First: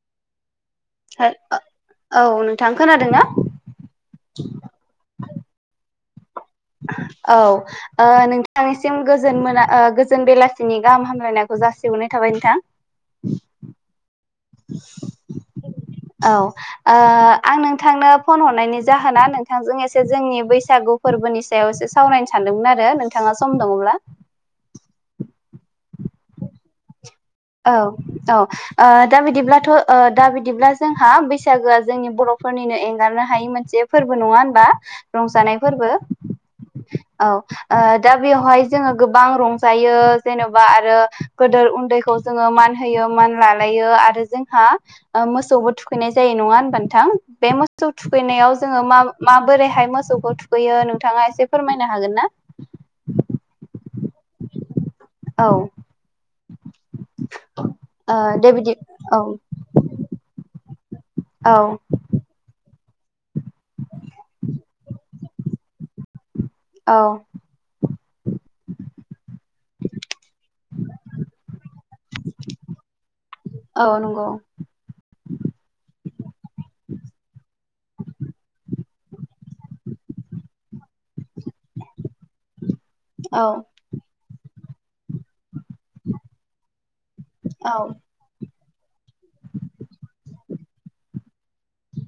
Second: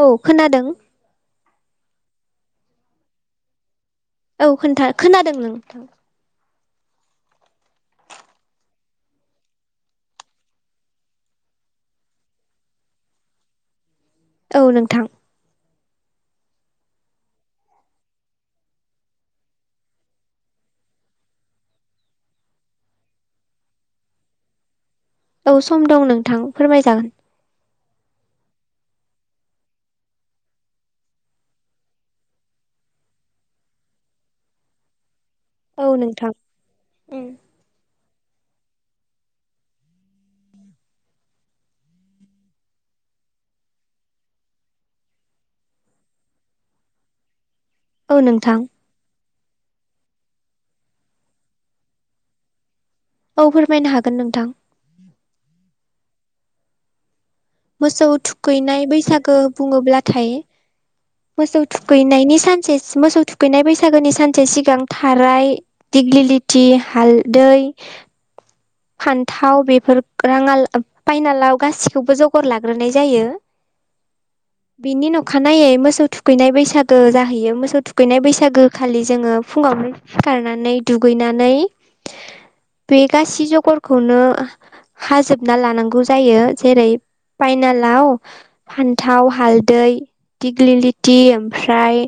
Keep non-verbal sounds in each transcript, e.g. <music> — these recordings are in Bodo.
औ खोनादों। औ नोंथां खोनादोंना? औ खोनथा खोनादों नोंथां। औ ओ नोंथांनिसिम गोजोन मोना ओ गोजोन बेलासिनि गाहाम हामलायनायखौ जासि जासिहरनाय थाबाय नोंथां। औ नोंथां। औ ओ आं नोंथांनो फन हरनायनि जाहोना नोंथांजों एसे जोंनि बैसा गु फोरबोनि सायाव एसे सावरायनो सानदोंमोन आरो नोंथांङा सम दंङब्ला? औ सम दं नोंथां फोरमायजागोन। औ औ ओ दा बिदिब्लाथ' ओ दा बिदिब्ला जोंहा बैसागोआ जोंनि बर'फोर नो एंगारनो हायै मोनसे फोरबो नंङा होनबा? रंजानाय फोरबो औ नोंथां औ ओ दा बेवहाय जोङो गोबां रंजायो जेन'बा आरो गदोर उन्दैखौ जोङो मान होयो मान लालायो आरो जोंहा ओ मोसौबो थुखैनाय जायो नङा होनबा नोथां? बे मोसौ सौ औ नोंथां थुखैनायाव जोङो मा माबोरैहाय मोसौखौ थुखैयो नोंथाङा एसे फोरमायनो हागोन ना? औ फोरमायनो हागोन नोंथां। औ। मोसौ ओ दे बिदि थुखैनाय औ बैसागो बुंङोब्लाथाय औ मोसौ थुखैनायनि सानसे मोसौ थु खैनाय बैसागोनि सानसे सिगां थाराय दिग्लिलिथि औ हालदै फान्थाव बेफोर रांङा ला फायनालाव गासिखौबो जगर लाग्रोनाय जायो। औ नं बिनि न' अखानायै मोसौ थु थुखैनाय बैसागो जाहैयो मोसौ थुखैनाय बैसागो खालि जोङो फुंङावहाय सिखारनानै दुगैना नानै <inaudible> बे गासै औ जगरखौनो हाजोब ना लानांगौ जायो जेरै औ फाइनालाव फान्थाव हालदै दिग्लिलिटि ओमफ्राय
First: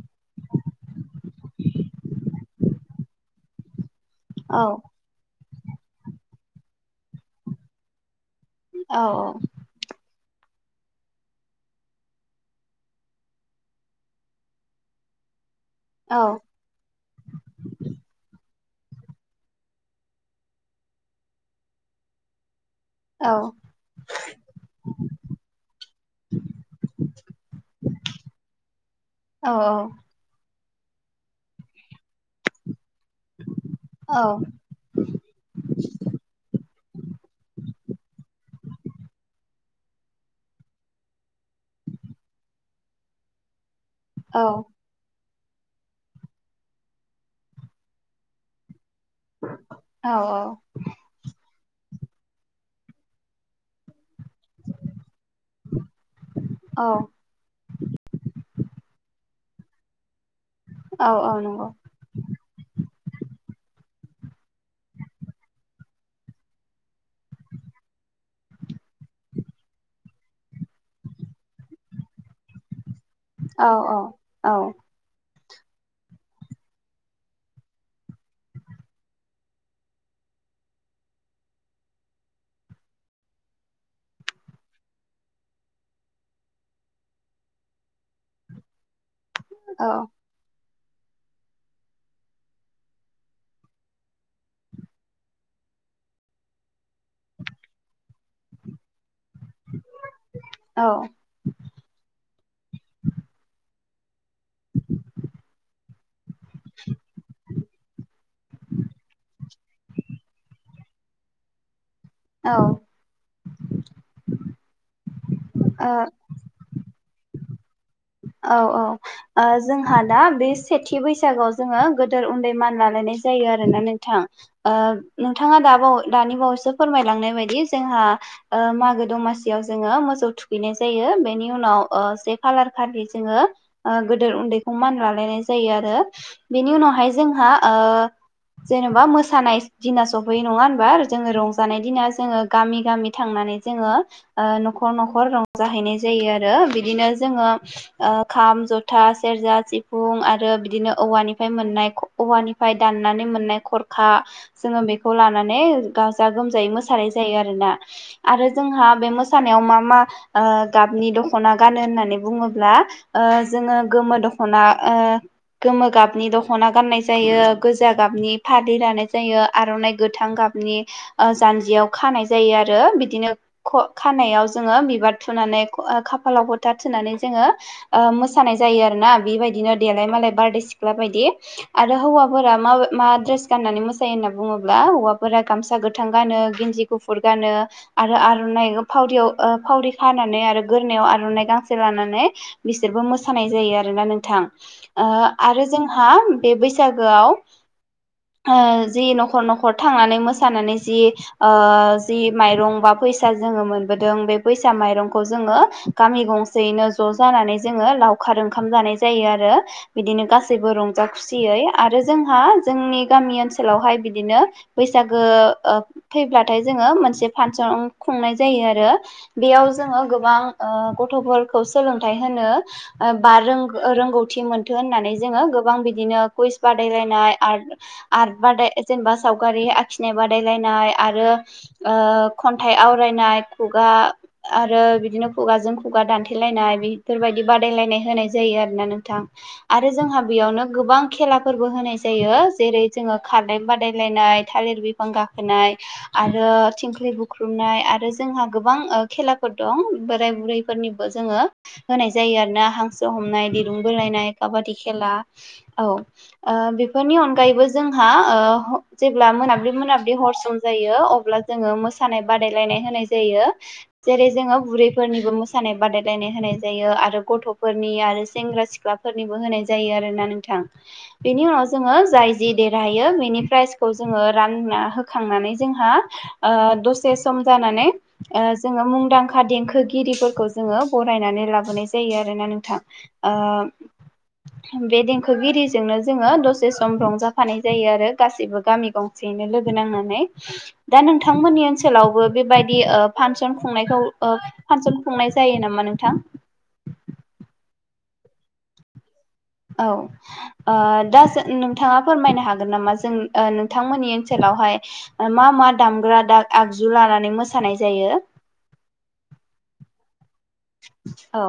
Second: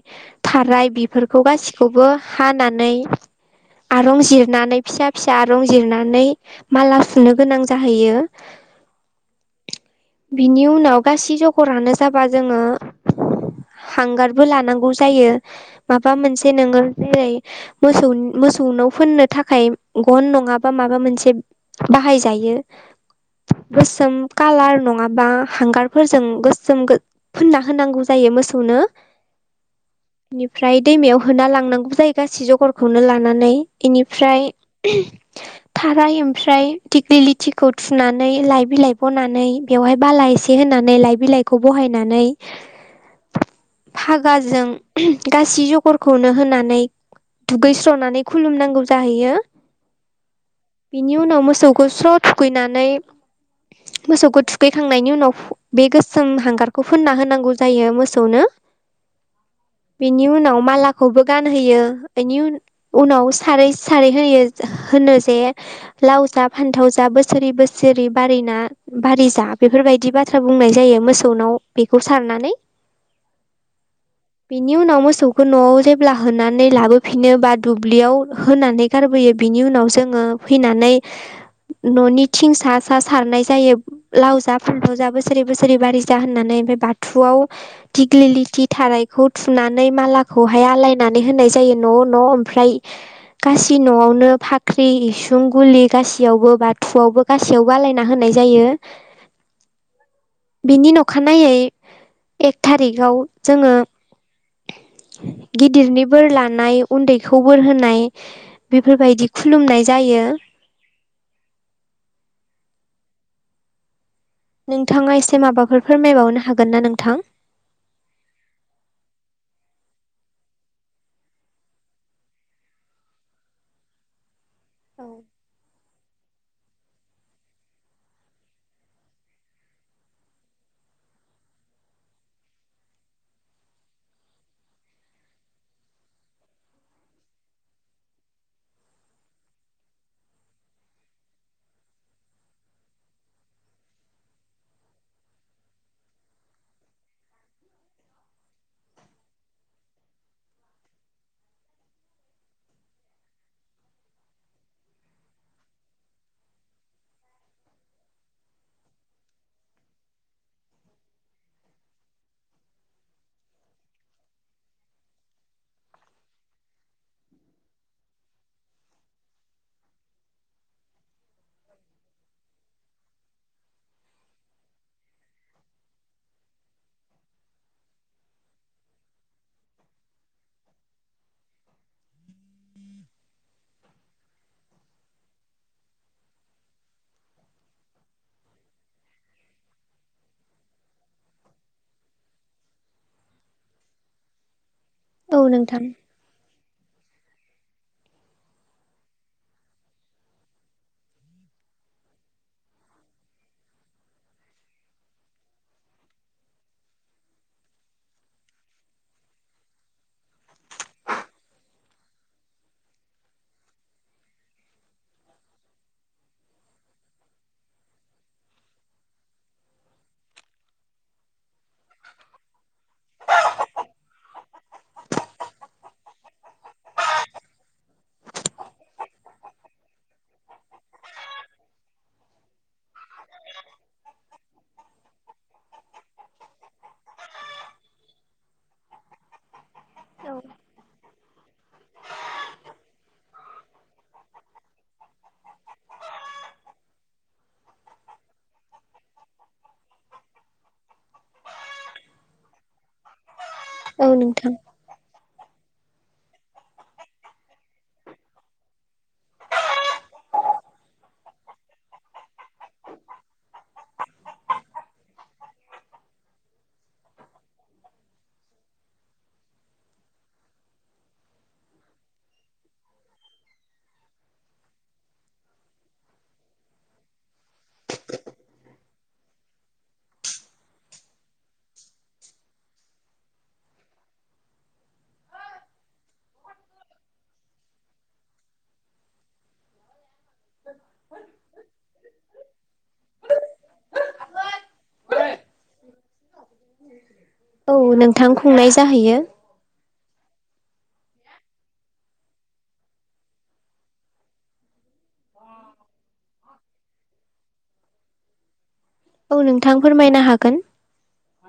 थाराय बेफोरखौ गासिखौबो हानानै <inaudible> आरं औ जिरनानै फिसा फिसा आरं जिरनानै माला सुनो गोनां जाहैयो। औ औ। बिनि उनाव गासै जगरानो जाबा जोङो हांगारबो लानांगौ जायो। माबा मोनसे नोङो जेरै मोसौनि मोसौ नाव फोननो थाखाय गन नंङाबा माबा मोनसे बाहायजायो। औ। गोसोम कालार नंङाबा हांगारफोरजों गोसोम फुनना होनांगौ जायो मो सौनो। अ। ओमफ्राय दैमायाव होना लांनांगौ जायो गासै जगर खौनो लानानै इनिफ्राय ओमफ्राय दिख्लि लथिखौ थुनानै लाइ बिलाइ बनानै बेवहाय बाला एसे होनानै लाइ बि बिलाइखौ बहायनानै <inaudible> औ फागाजों गासै जगरखौनो होनानै दुगैस्रनानै खुलुमनांगौ जाहयो। औ नि उनाव मोसौखौ स्र' थुखैनानै मोसौखौ थुखैखांनायनि उनाव बे गोसोम हांगारखौ फोनना औ होनांगौ जायो मोसौनो। बेनि उनाव मालाखौबो औ नंगौ गानहोयो बेनि उनाव सारै सारै होयो होनो जे लाव जा फान्थाव जा बोसोरै बोसोरै बारिना बारि जा बेफोरबायदि बाथ्रा बुं बुंनाय जायो मोसौनाव बेखौ सारनानै। औ औ औ। बेखौ न'आव जेब्ला होनानै लाबोफिनो बा दुब्लियाव होनानै गारबोयो बिनि उनाव जोङो फैनानै न'नि थिं सा सा सारनाय जायो लाव जा फान्थाव जा बोसोरै बोसोरै बारि जा होननानै। बि बाथुआव‌ दिग्लिलिथि थारायखौ‌ थुनानै औ मालाखौहाय आलाय नानै होनाय जायो न'न‌' ओमफाय गासै न'आवनो‌ फाख्रि इस सुं गुलि गासैयावबो बाथुआवबो गासैयावबो आलायना होनाय जायो। बिनिन औ अखानायै एक थारिखाव जोङो <inaudible> गिदिरनि बोर लानाय उन्दैखौ बोर होनाय बेफोरबायदि खुलुमनाय जायो। औ। नोंथाङा एसे माबाफोर फोरमायबावनो हागोन ना नोंथां? औ औ ओ जोंहा दा बे सेथि बैसागआव जोङो गोदोर उन्दै मान लानानै जायो आरोना नोंथां ओ नोंथाङा दा बाव दानि बावैसो फोरमायलांनाय बायदि जोंहा ओ मागो दमासियाव जोङो मोसौ थुखैनाय जायो। बेनि उनाव ओ से कालार खालि जोङो ओ गोदोर उन्दैखौ मान लालायनाय जायो आरो बेनि उनावहाय जोंहा ओ ओ जेन'बा मोसानाय दिना सफैयो नङा होनबा जोङो रंजानाय दिना जोङो गामि गामि थांना नानै जोङो ओ न'खर न'खर रंजाहैनाय जायो आरो बिदिनो जोङो ओ खाम जथा सेरजा सिफुं आरो बिदिनो औवानिफ्राय मोननाय औवानि फ्राय दाननानै मोननाय खरखा जोङो बेखौ लानानै गाजा गोमजायै मोसानाय जायो आरो ना‌ आरो जोंहा बे मोसानायाव मा मा ओ गाबनि दख'ना गानो होननानै बुङो ब्ला ओ जोङो गोमो दख'ना ओ गोमो गाबनि दख'ना गाननाय जायो। गोजा गाबनि फालि लानाय जायो आर'नाइ गोथां गाबनि ओ जान्जियाव खानाय जायो। आरो बिदिनो ख' खानायाव जोङो बिबार थुनानै खाफालाव फोथा थुनानै जोङो ओ मोसानाय जायो आरोना बे बायदिनो देलाय मालाय बारदै सिख्ला बायदि आरो हौवा हौवाफोरा मा मा ड्रेस गाननानै मोसायो होनना बुङोब्ला हौवाफोरा गामसा गोथां गानो गिन्जि गुफुर गानो आरो आर'नाइ फावरिआव ओ फावरि खानानै आरो गोरनायाव आर'नाइ गांसे लाना नै बिसोरबो मोसानाय जायो आरोना नोंथां ओ औ आरो नोंथां जोंहा बे बै सागोआव‌ ओ जि न'खर न'खर थांनानै मोसानानै जि ओ जि माइरं बा फैसा जोङो मोनबोदों बे बैसा माइरंखौ जोङो गामि गंसेैयैनो ज' जानानै जोङो लावखार ओंखाम जानाय जायो आरो बिदिनो गासैबो रंजा खुसियै आरो जोंहा जोंनि गामि ओनसोलावहाय बिदिनो बैसागो ओ फैब्लाथाय जोङो मोनसे‌ फांसन खुंनाय जायो आरो बेयाव जोङो गोबां ओ गथ'फोरखौ सोलोंथाइ होनो ओ बा रोंगौथि मोनथों होननानै जोङो गोबां बिदिनो कुइस बा दायलायनाय आर आर्ट बादाय जेनेबा सावगारि आखिनाय बादायलायनाय आरो ओ खन्थाइ आवरायनाय खुगा आरो बिदिनो खुगाजों खुगा दान्थे लायनाय बेफोरबायदि बादायलायनाय होनाय जायो आरोना नोंथां आरो जोंहा बेयावनो गोबां खे ला‌ फोरबो होनाय जायो जेरै जोङो खारनाय बादायलायनाय थालिर बिफां गाखोनाय आ रो थिंख्लि बुख्रुबनाय आरो जोंहा गोबां ओ खेलाफोर दं बोराय बुरैफोरनि जोङो होनाय जायो आरोना हांसो हमनाय दिरुं औ बोलायनाय नोंथां काबादि खेला औ ओ बेफोरनि अनगायैबो जोंहा ओ जेब्ला मोनाब्लि मोनाब्लि हर सम जायो अब्ला जोङो मोसानाय बादायनाय होनाय जायो जेरै जोङो बुरैफोरनि मोसानाय बादायलायनाय होनाय जायो आरो गथ'फोरनि आरो सेंग्रा सिख्लाफोरनिबो होनाय जायो आरोना नोंथां बेनि उनाव जोङो जाय जि देरहायो बेनि प्राइजखौ जोङो रानना होखांनानै जोंहा हा ओ दसे सम जानानै ओ जोङो मुंदांखा देंखोगिरिफोरखौ जोङो बरायनानै लाबोनाय जायो आरोना नोंथां ओ बे देंखोगिरिजोंनो जोङो दसे सम रंजाफानाय जायो आरो गासिबो गामि गंसे नो‌ लोगो नांनानै दा‌ नोंथां मोननि ओनसोलावबो‌ बे बायदि फांसन‌ फांसन खुंनायखौ‌ फानसन खुंनाय जायो नामा नोंथां औ नोंथां खुंनाय जाहैयो औ ओ दा जा नोंथाङा फोरमायनो हागोन नामा जों ओ नोंथांमोननि ओनसोलाव हाय मा मा दामग्रा दाग आगजु लानानै मोसानाय जायो औ नोंथां फोरमायनो हागोन औ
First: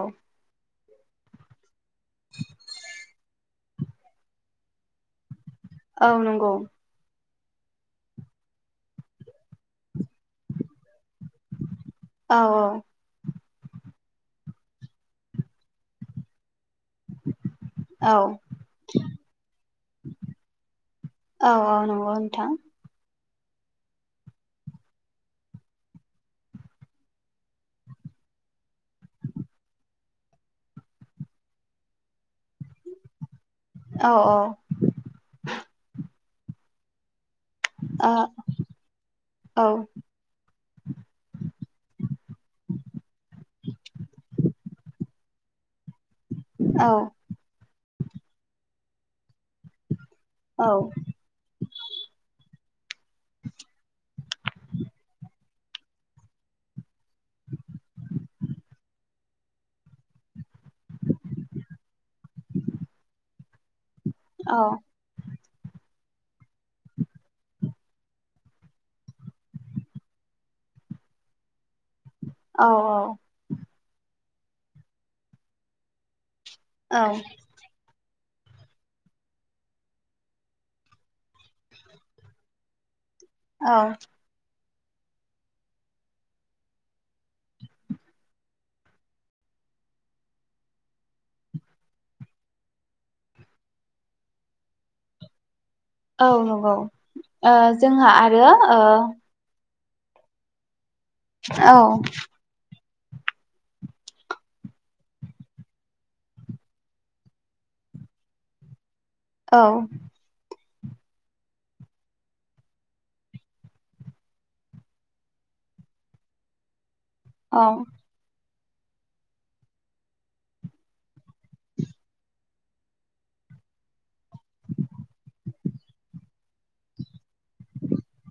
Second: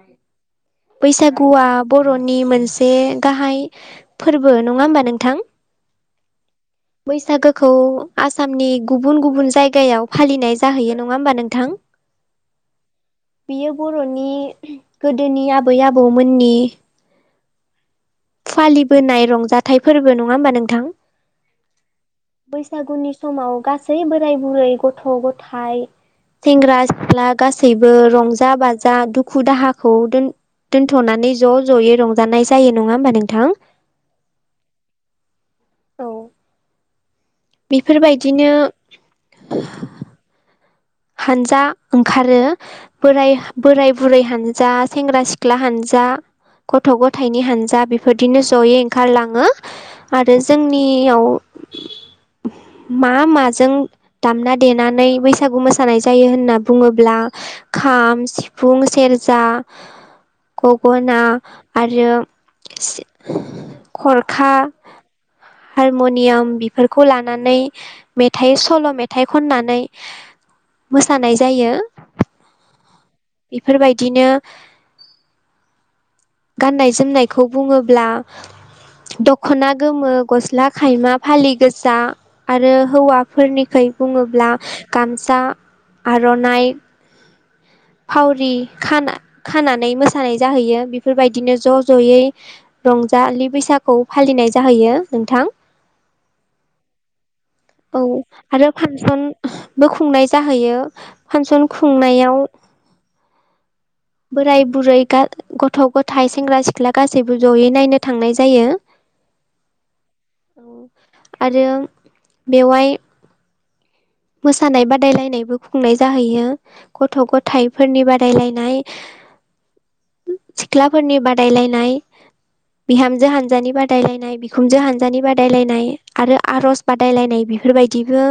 बैसागुआ बर'नि मोनसे गाहाय फोरबो नङा होमबा नोंथां औ नंगौ। बैसागोखौ आसामनि गुबुन गुबुन जायगायाव फालिनाय जाहैयो नङा होनबा नोंथां औ बियो बर'नि गोदोनि बै आबौमोननि औ फालिबोनाय रंजाथाइ फोरबो नङा होमबा नोंथां औ औ नंगौ नोंथां बैसागुनि समाव गासै बोराय बुरै गथ' गथाय सेंग्रा सिख्ला गासैबो रंजा बाजा दुखु दाहाखौ दोन थ'नानै ज' ज'यै रंजानाय जायो नङा होमबा नों औ औ औ औ ओ बेफोरबायदिनो हानजा ओंखारो बोराय बोराय बुरै हानजा सेंग्रा सिख्ला हानजा औ गथ' गथायाइनि हानजा बेफोरदिनो जयै ओंखारलाङो आरो औ जोंनियाव मा माजों दामना देनानै बै मोसानाय जायो होनना बुङोब्ला खाम, सिफुं, सेरजा गगना आरो खरखा औ <inaudible> हारमुनियाम बेफोरखौ लानानै मेथाइ सल' मेथाइ खननानै मोसानाय जायो औ औ बेफोरबायदिनो गाननाय औ औ जोमनायखौ बुङोब्ला <inaudible> दख'ना गोमो, गस्ला खायमा, फालि गोसा आरो हौवा औ फोरनिख्रुइ बुङोब्ला गामसा आर'नाइ फावरि खाना खानानै मोसानाय जाहैयो बेफोरबायदिनो ज' ज'यै रंजालि बैसागु फालिनाय जाहैयो नोंथां। औ नंगौ ओ औ जोंहा आरो ओ फांसन बो खुंनाय जाहैयो फांसन औ खुंनायाव बोराय बुरै गथ' गथाय सेंग्रा सिख्ला गासैबो जयै नायनो थांनाय जायो। औ औ आरो बेवहाय मोसानाय बादायलायनायबो खुंनाय जाहैयो गथ' औ गथायफोरनि बादायलायनाय सिख्लाफोरनि बादायलायनाय बिहामजो हानजानि बादायलायनाय बिखुनजो हानजानि बादायलायनाय आरो आर'ज बादायलायनाय बेफोरबायदिबो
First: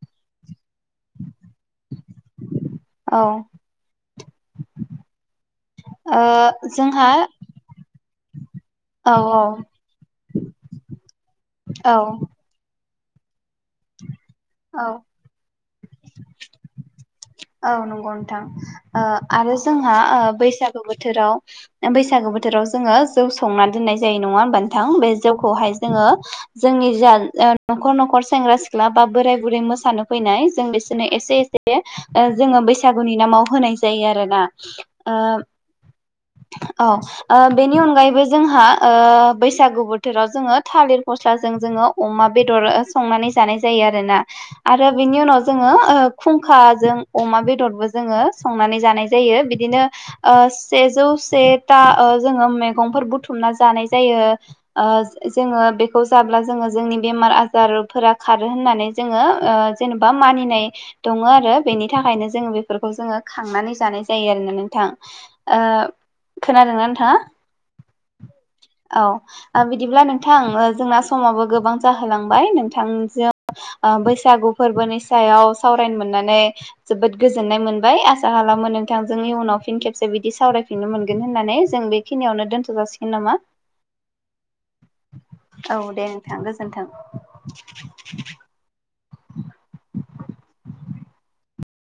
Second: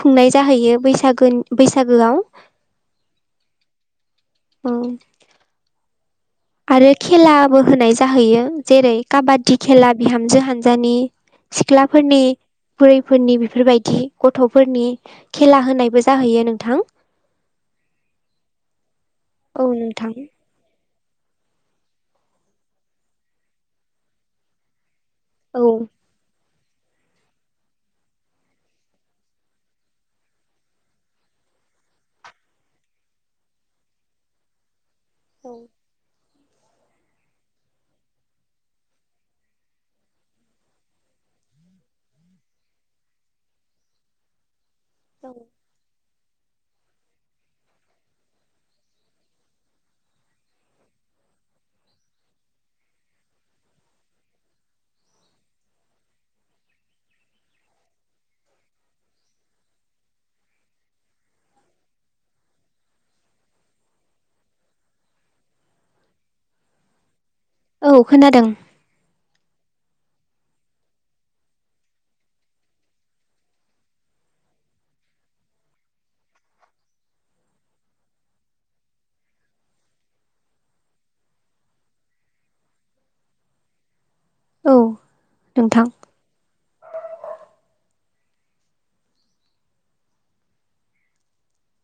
खुंनाय जाहैयो बैसाग बैसागोआव औ औ ओ आरो जोंहा खेलाबो होनाय जाहैयो जेरै औ औ काबादि खेला बिहामजो हानजानि औ सिख्लाफोरनि बुरैफोरनि बेफोरबायदि गथ'फोरनि औ खेला होनायबो जाहैयो नोंथां औ नंगौ नोंथां ओ आरो औ जोंहा नोंथां ओ बैसागो बोथोराव बैसागु बोथोराव जोङो जौ संना दोननाय जायो नङा होमबा नोंथां बे जौखौ औ हाय जोङो जोंनि जा न'खर न'खर सेंग्रा सिख्ला बा बोराय गुरै मोसानो फैनाय जों बिसोरनो एसे एसे जोङो बैसागुनि नामाव होनाय जायो आरो ना ओ औ ओ बेनि अनगायैबो जोंहा ओ बैसागु बोथोराव जोङो थालिर फस्लाजों जों अमा बेदर संनानै जानाय जायो आरोना आरो बिनि उनाव जोङो ओ खुंखाजों अमा बेदरबो जोङो संनानै जानाय जायो बिदिनो ओ सेजौ सेथा जोनो मेगंफोर बुथुमना जानाय जायो ओ जोङो बेखौ जा ब्ला जोङो जोंनि बेमार आजारफोरा खारो होननानै जोङो ओ जेनेबा मानिनाय दङ। सङो आरो बेनि थाखायनो जोङो बेफोरखौ जोङो खांनानै जानाय जायो आरोना नोंथां ओ खोनादोंना नोंथाङा? औ खोनादों औ बिदिब्ला नोंथां जोंना समाबो गोबां जाहोलांबाय नोंथांजों ओ बैसागु फोरबोनि सायाव सावरायनो मोननानै जोबोद गोजोननाय मोनबाय आसा खालामो नोंथांजों उनाव फिन खेबसे बिदि सावरायफिननो मोनगोन होन्नानै जों बेखिनियावनो दोनथ' जासिगोन नामा? औ औ नोंथां दे नोंथां गोजोनथों।